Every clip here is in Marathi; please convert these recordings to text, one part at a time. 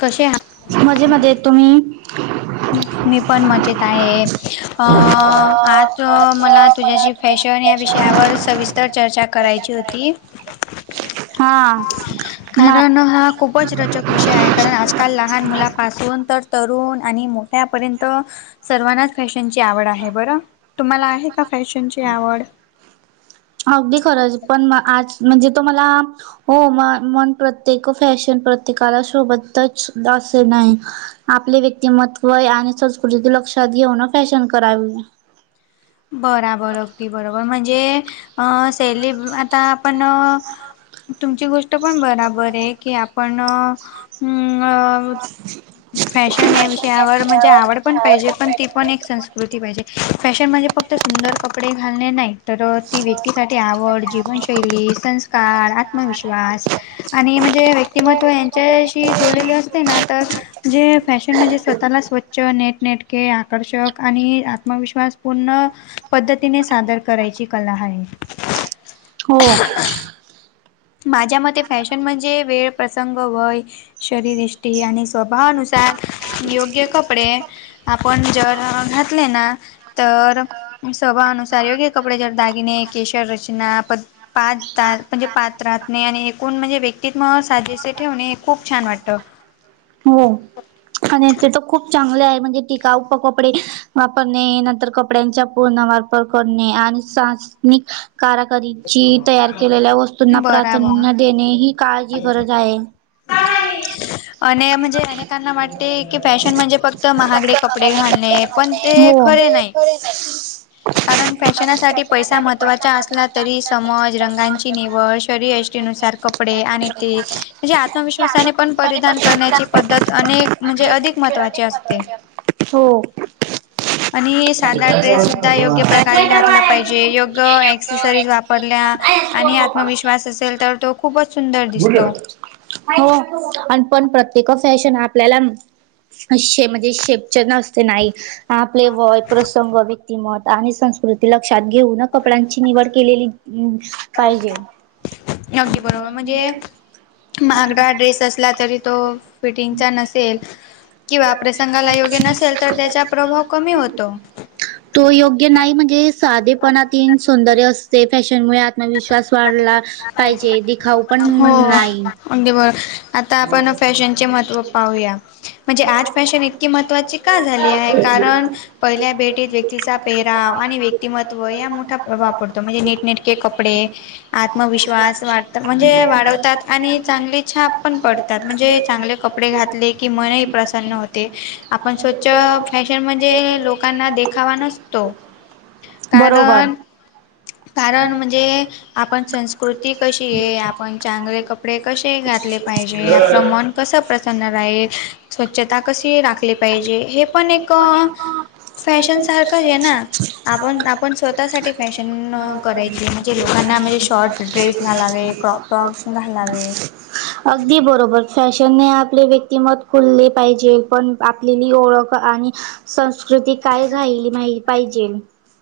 कसे आहात मजे मध्ये, तुम्ही? मी पण मजेत आहे अ आज मला तुझ्याशी फॅशन या विषयावर सविस्तर चर्चा करायची होती. हा म कारण हा खूपच [inaudible] रचक विषय आहे कारण आजकाल लहान मुलापासून तर तरुण आणि मोठ्यापर्यंत सर्वांनाच फॅशनची आवड आहे बरं, तुम्हाला आहे का फॅशनची आवड? अगदी खरंच पण म आज म्हणजे तुम्हाला हो म मन प्रत्येक फॅशन प्रत्येकाला शोबतच असे नाही. आपले व्यक्तिमत्वय आणि संस्कृती लक्षात घेऊन फॅशन करावी. बरा बर अगदी बरोबर म्हणजे अ सेली आता आप त्यामुळं [inaudible] पण बराबर आहे की आपण अ फॅशन या विषयावर म्हणजे आवड पण पाहिजे पण ती पण एक संस्कृती पाहिजे फॅशन म्हणजे फक्त सुंदर कपडे घालणे नाही तर ती व्यक्तीसाठी आवड जीवनशैली, संस्कार, आत्मविश्वास अ आणि म्हणजे व्यक्तिमत्व यांच्याशीच जोडलेले असते ना तर, जे फॅशन म्हणजे स्वतःला स्वच्छ, नेटनेटके, आकर्षक आणि आत आत्मविश्वास पूर्ण, पद्धतीने सादर करायची कला हाये. हो माझ्या मते फॅशन म्हणजे वेळ, प्रसंग, वय, शरीरयष्टी आणि स्वभावानुसार [unintelligible] योग्य कपडे आपण जर घातले ना तर अ स्वभावानुसार योग्य कपडे जर दागिने, केशर रचना पद पाच द म्हणजे पाच राहत नाही आणि एकूण म्हणजे व्यक्तित्व साजेसे ठेवणे हे खूप छान वाटतं. हो आणि ते तर खूप चांगले आहे म्हणजे टिकाऊ प कपडे वापरणे नंतर कपड्यांचा पूर्ण वापर करणे आणि सास निक काराकरीची तयार केलेल्या वस्तूंना बराबर. प्राधान्य देणे ही काळाची गरज आहे. [unintelligible] आणि म्हणजे अनेकांना वाटते की फॅशन म्हणजे फक्त महागडे कपडे घालणे पण ते खरे नाही. खरे नाही. कारण फॅशनासाठी पैसा महत्त्वाचा असला तरी समज, रंगाची निवड, शरीयष्टी नुसार कपडे आणि ते म्हणजे आत आत्मविश्वासाने पण परिधान करण्याची पद्धत अनेक म्हणजे अधिक महत्त्वाचे असते. हो आणि साधा ड्रेस सुद्धा योग्य प्रकारे घातला पाहिजे योग्य एक्स एक्सरीज वापरल्या आणि आत्मविश्वास असेल तर तो खूपच सुंदर दिसतो. नाही. हो आणि पण प्रत्येक फॅशन आपल्याला शे म्हणजे शेपच न असते नाही. आपले वय प्रसंग व्यक्तिमत आणि सं कृती लक्षात घेऊ ना कपड्यांची निवड केलेली पाहिजे अगदी बरोबर म्हणजे महागडा ड्रेस अस तरी तो फिटिंगचा नसेल किंवा प्रसंगाला योग्य नसेल तर त्याचा प्रभाव कमी होतो. तो योग्य नाही म्हणजे साधेपणात ही सौंदर्य असते फॅशनमुळे विश्वास वाढला पाहिजे दिखाऊ पण नाही. अगदी बरो आता आपण फॅशनचे महत्त्व पाहूया म्हणजे आज फॅशन इतकी महत्त्वाची का झाली आहे कारण पहिल्या भेटीत व्यक्तीचा पेहराव आणि व्यक्तिमत्त्व या मोठा प्रभाव पडतो. तुम्ही जे नीटनेटके कपडे कपडे आत्मविश्वास वाढतात म्हणजे वाढवतात आणि चांगली छाप पण पडतात म्हणजे चांगले कपडे घातले की मनही प्रसन्न होते आपण स्वच्छ फॅशन म्हणजे लोकांना देखावा नसतो. बरोबर कारण कारण म्हणजे जे आपण संस्कृती कशी आहे आपण चांगले कपडे कसे घातले पाहिजे आपलं मन कसं प्रसन्न राहील स्वच्छता कशी राखली पाहिजे हे पण फॅशन सारखंच आहे ना आपण आपण [unintelligible] स्वतःसाठी फॅशन करायचे. म्हणजे लोकांना म्हणजे शॉर्ट ड्रेस घालावे क्रॉप टॉप घालावे. अगदी बरोबर. फॅशनने आपले व्यक्तिमत् खुलले पाहिजे पण आपली नी ओळख आणि संस्कृती काय राहीली माहिती पाहिजे.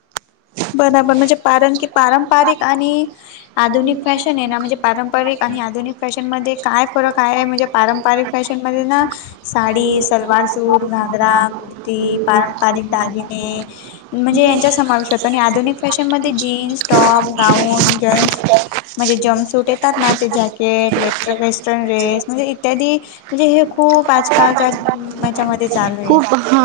[inaudible] बराबर म्हणजे कारण की पारंपरिक आणि आधुनिक फॅशन आहे ना म्हणजे पारंपरिक आणि आधुनिक फॅशन त्यामध्ये काय फरक आहे म्हणजे पारंपरिक फॅशन मध्ये ना साडी, सलवार सूट, घागरा, कुर्ता ती पारंपरिक दागिने म्हणजे यांच्या समावेश होतो आणि आधुनिक फॅशन मध्ये जीन्स, टॉप, गाउन, जेंट्स म्हणजे जम सूट येतात ना ते जॅकेट व वेस्टर्न ड्रेस एकच म्हणजे इत्यादी म्हणजे हे खूप आजकालच्या ह्याचा मधे खूप हा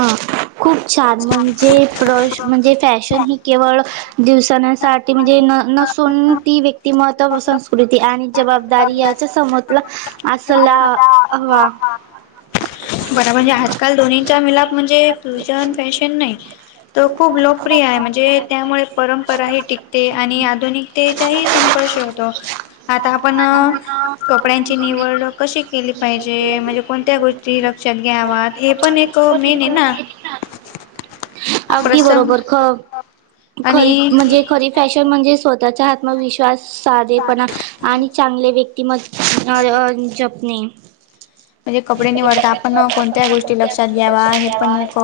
खूप छान म्हणजे प्र म्हणजे फॅशन ही केव् दिसण्यासाठी म्हणजे न नसून ती व्यक्तिमत संस्कृ कृती आणि जबाबदारी याच्या समजला असला हवा. बर म्हणजे आजकाल दोन्हीचा मिलाप म्हणजे फ्युजन फॅशन नाही. तो खूप लोकप्रिय आहे म्हणजे त्यामुळे परंपराही टिकते आणि आधुनिकतेच्याही संपळशी होतो. आता आपण कपड्यांची निवड कशी केली पाहिजे म्हणजे कोणत्या गोष्टी लक्षात घ्याव्या हे पण एक मेन आहे ना अगदी प्रसंग बरोबर ख खरी आणि म्हणजे खरी फॅशन म्हणजे स्वतःचा आत्मविश्वास साधेपणा आणि चांगले व्यक्तीमत जपणे. म्हणजे कपडे निवडता आपण कोणत्या गोष्टी लक्षात घ्यावा, हे पण एक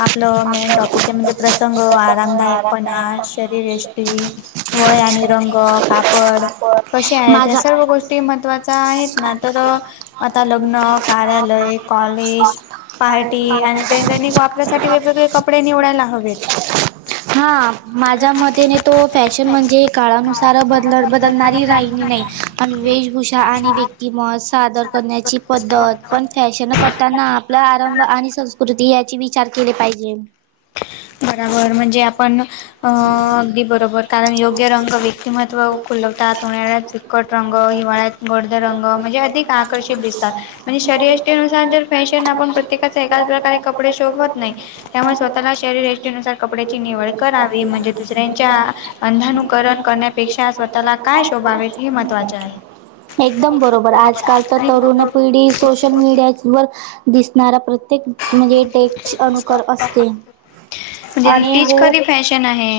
आपलं मेन टॉपिक आहे म्हणजे प्रसंग, आरामदायकपणा, शरीरयष्टी वय आणि रंग, कापड कसे आहेत या माझा सर्व गोष्टी ते महत्वाचा आहेत ना तर आता लग्न, कार्यालय कॉलेज पार्टी आणि दैजनिक वापरासाठी वेगवेगळे कप कपडे निवडायला हवेत. हा, माझ्या मतेने तो फॅशन म्हणजे काळानुसार बदल बदलणारी राहिली नाही. पण वेशभूषा आणि व्यक्तिमत सादर करण्याची पद्धत पण फॅशन करताना आपला आरंभ आणि संस्कृती याचे विचार केले पाहिजे. बराबर म्हणजे आपण, अ अगदी बरोबर कारण योग्य रंग क्यतिमत्व खुलवतात, उन्हाळ्यात फिकट रंग हिवाळ्यात गडद रंग, म्हणजे अधिक आकर्षित दिसतात, म्हणजे शरीरयष्टीनुसार जर फॅशन आपण प्रत्येकाचे एकाच प्रकारे कपडे शोभत नाही, त्यामुळे स्व तला शरीरष्टीनुसार कपड्याची निवड करावी, म्हणजे दुसऱ्यांच्या अंधानुकरण कर पेक्षा स्वतःला काय शोभावेत हे महत्वाचे आहे. एकदम बरोबर, आजकाल तर तरुण पिढी सोशल मीडिया वर दिसणारा प्र ते म्हणजे डेक्च अनुकर असते. म्हणजे आणि तीच हो कधी फॅशन आहे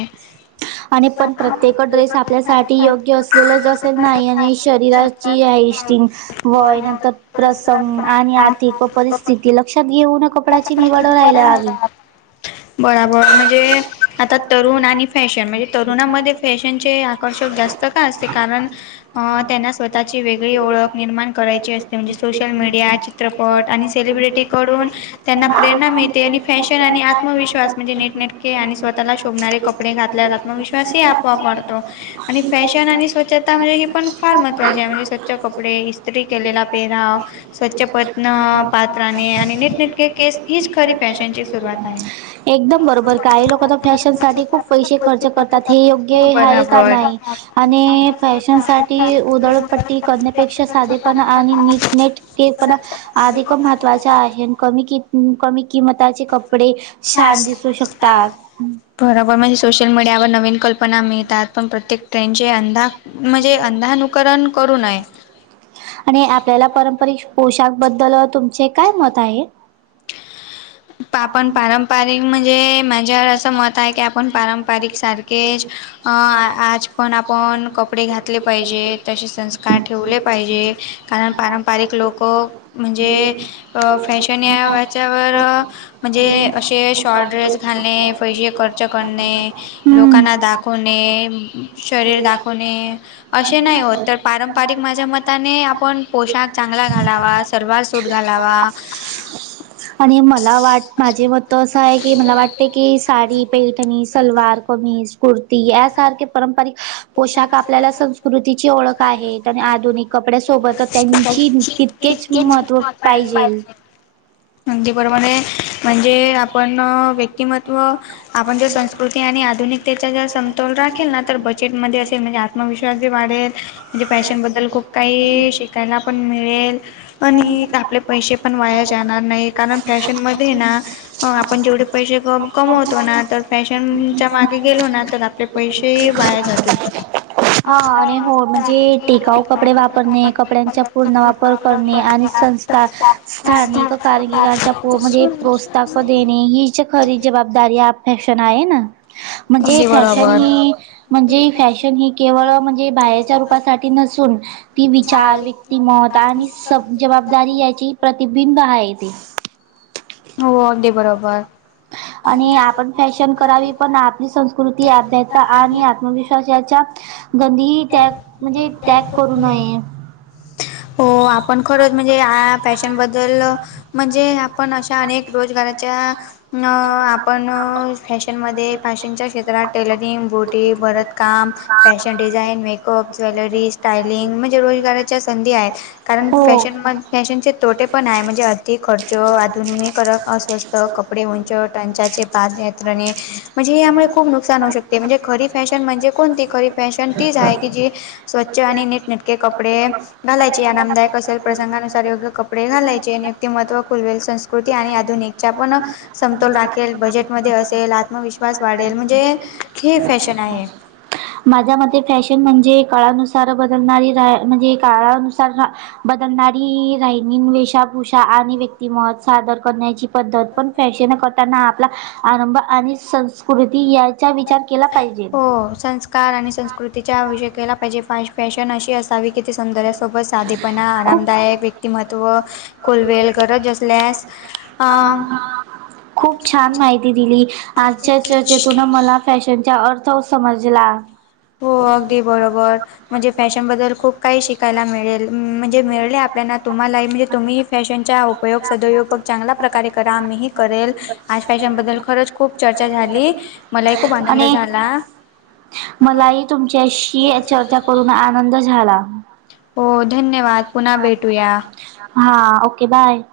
आणि [unintelligible] पण प्रत्येक ड्रेस आपल्यासाठी योग्य असलेलंच असेल नाही आणि शरीराची हायस्टिंग वय नंतर प्रसंग आणि आर्थिक व परिस्थिती लक्षात घेऊन कपड्याची निवड राहायला हवी. का [inaudible] बराबर म्हणजे, आता तरुण आणि फॅशन, म्हणजे तरुणामध्ये फॅशनचे आकर्षक जास्त ते का असते कारण अं त्यांना स्वतःची वेगळी ओळख निर्माण करायची असते, म्हणजे सोशल मीडिया, चित्रपट, आणि सेलिब्रिटी क कडुन त्यांना प्रेरणा मिळते, आणि फॅशन आणि आत्मविश्वास म्हणजे नीटनेटके आणि स्वतःला शोभणारे कप कपडे घातल्यावर आत्मविश्वास आपोआप वाडतो, आणि फॅशन आणि स्वचछता म्हणजे पण फार महत्त्वाची आहे, म्हणजे स्वच्छ कपडे इस्त्री केलेला पेराव, स्वच्छ पत्न पात्रां आणि नीटनेटके केस, हीच खरी फॅशन ची सुरवात आहे. एकदम बरोबर काही लोक तर फॅशन साठी खूप पैसे खर्च करतात, हे योग्य आहे का नाही, आणि फॅशनसाठी उधळपट्टी कण्यापेक्षा साधेपणा आणि नीट नेट के पणा अधिक महत्त्वाच्या आहे, आणि कमी कि कमी किंमताचे कप कपडे छान दिसू शकतात. बराबर, म्हणजे सोशल मीडियावर नवीन कल्पना मिळतात, पण प्रत्येक ट्रेंडचे अंधा म्हणजे अंधानुकरण करू नये. आणि आपल्याला पारंपरिक पोशाख बद्दल तुमचे काय मत आहे. ओके. आपण पारंपरिक म्हणजे, माझ्यावर असं मत आहे की आपण पारंपारिक सारखेच अ आज पण आपण कपडे घातले पाहिजे, तसे संस्कार ठेवले पाहिजे, कारण पारंपरिक लोकं म्हणजे फॅशन या वाच्यावर म्हणजे असे शॉर्ट ड्रेस घालणे, पैसे कर्च करणे, हम्म लोकांना दाखवणे, शरीर दाखवणे, असे नाहि होत, तर पारंपरिक माझ्या मताने आपण पोशाख चांगला घालावा. सलवार सूट घालावा, आणि मला वाट माझे मत असं आहे की मला वाटतय की साडी पैठणी, सलवार कमीज. कुर्ती यासारखे पारंपरिक पोशाख आपल्याला स कृतीची ओळख आहे आणि आधुनिक कपड्यासोबत त्यांची तितकेच महत्त्व पाहिजेल. [inaudible] जप्रमाणे म्हणजे आपण व्यक्तिमत्त्व आपण जे संस्कृती. ते आणि आधुनिकतेचा जर समतोल राखेल ना तर बजेटमध्ये असे म्हणजे आत्मविश्वास वाढेल म्हणजे फॅशनबद्दल खूप काही शिकायला पण मिळेल. आणि आपले पैसे पण वाया जाणार नाही कारण फॅशन मध्ये ना? आपण जेवढे पैसे कमवतो ना तर फॅशनच्या मागे गेलो ना तर आपले पैसे वाया जातेत. हा आणि हो म्हणजे टिकाऊ कपडे वापरणे कपड्यांचा पूर्ण वापर करणे आणि स पूर्ण स्थानिक कारगिराच्या म्हणजे प्रोस्ताक मध्ये. आणि हिच खरी जबाबदारी आप फॅशन आहे ना? म्हणजे फॅशन हि म्हणजे फॅशन हि म्हणजे बाहेरच्या रूपासाठी नसुन ती विचार व्यक्तिमत आणि सब जबाबदारी याची प्रतिबिंब आहे ते. हो अगदी बरोबर. आणि आपण फॅशन करावी पण आपली संस्कृती अभ्याता आणि आत्मविश्वासा याच्या कधी त्याग म्हणजे त्याग करू नये. हो आपण खरच म्हणजे आ फॅशन बद्दल म्हणजे आपण अश अनेक रोजगाराच्या आपण फॅशनमध्ये फॅशनच्या क्षेत्रात टेलरिंग, बोटी, भरतकाम fashion design, makeup, jewellery, styling म्हणजे रोजगाराच्या संधी आहेत. कारण हो. फॅशन म फॅशनचे तोटे पण आहे म्हणजे अधिक खर्च धुनीकरक अस्वस्थ कपडे, उंच टाचांचे पादयात्रणे. म्हणजे यामुळे खूप नुकसान होऊ शकते म्हणजे खरी फॅशन म्हणजे कोणती? खरी फॅशन तीच आहे की जी स्वच्छ आणि नीटनटके कपडे घालायची आरामदायक असे प्रसंगानुसार योग्य कपडे घालायचे आणि व्यक्तिमत्त्व खुलवेल संस्कृत आधुनिकच्या पण समतोल राखेल बजेट मध्ये असेल आत्मविश्वास वाढेल म्हणजे ही एक फॅशन आहे. माझ्या मते फॅशन म्हणजे काळानुसार बदलणारी रा म्हणजे काळानुसार रा बदलणारी राहिणी वेषाभूषा आणि व्यक्तिमत सादर करण्याची पद्धत पण फॅशन करताना आपला आरंभ आणि संस्कृती याचा विचार केला पाहिजे. काळ आणि संस्कृतीच्या आवश्यकला पाहिजे फ फॅशन अशी असावी की ती सौंदर्य सो व साधेपणा, आरामदायक, व्यक्तिमत्व खूप खुलवेल गरज असल्यास हा. खूप छान माहिती दिली आजच्या चर्चेतून मला फॅशनचा अर्थ समजला. हो अगदी बरोबर म्हणजे फॅशन बद्दल खूप काही शिकायला मिळेल. म्हणजे मिळले आपल्याला तुम्हालाही म्हणजे तुम्ही फॅशनचा उपयोग सदोयपग चांगल्या प्रकारे करा मीही करेल. आज फॅशन बद्दल खरच खूप चर्चा झाली, मलाही खूप आनंद आणि झाला. मलाही तुमच्याशी चर्चा करून आनंद झाला. हो धन्यवाद पुन्हा भेटूया. हा ओके बाय.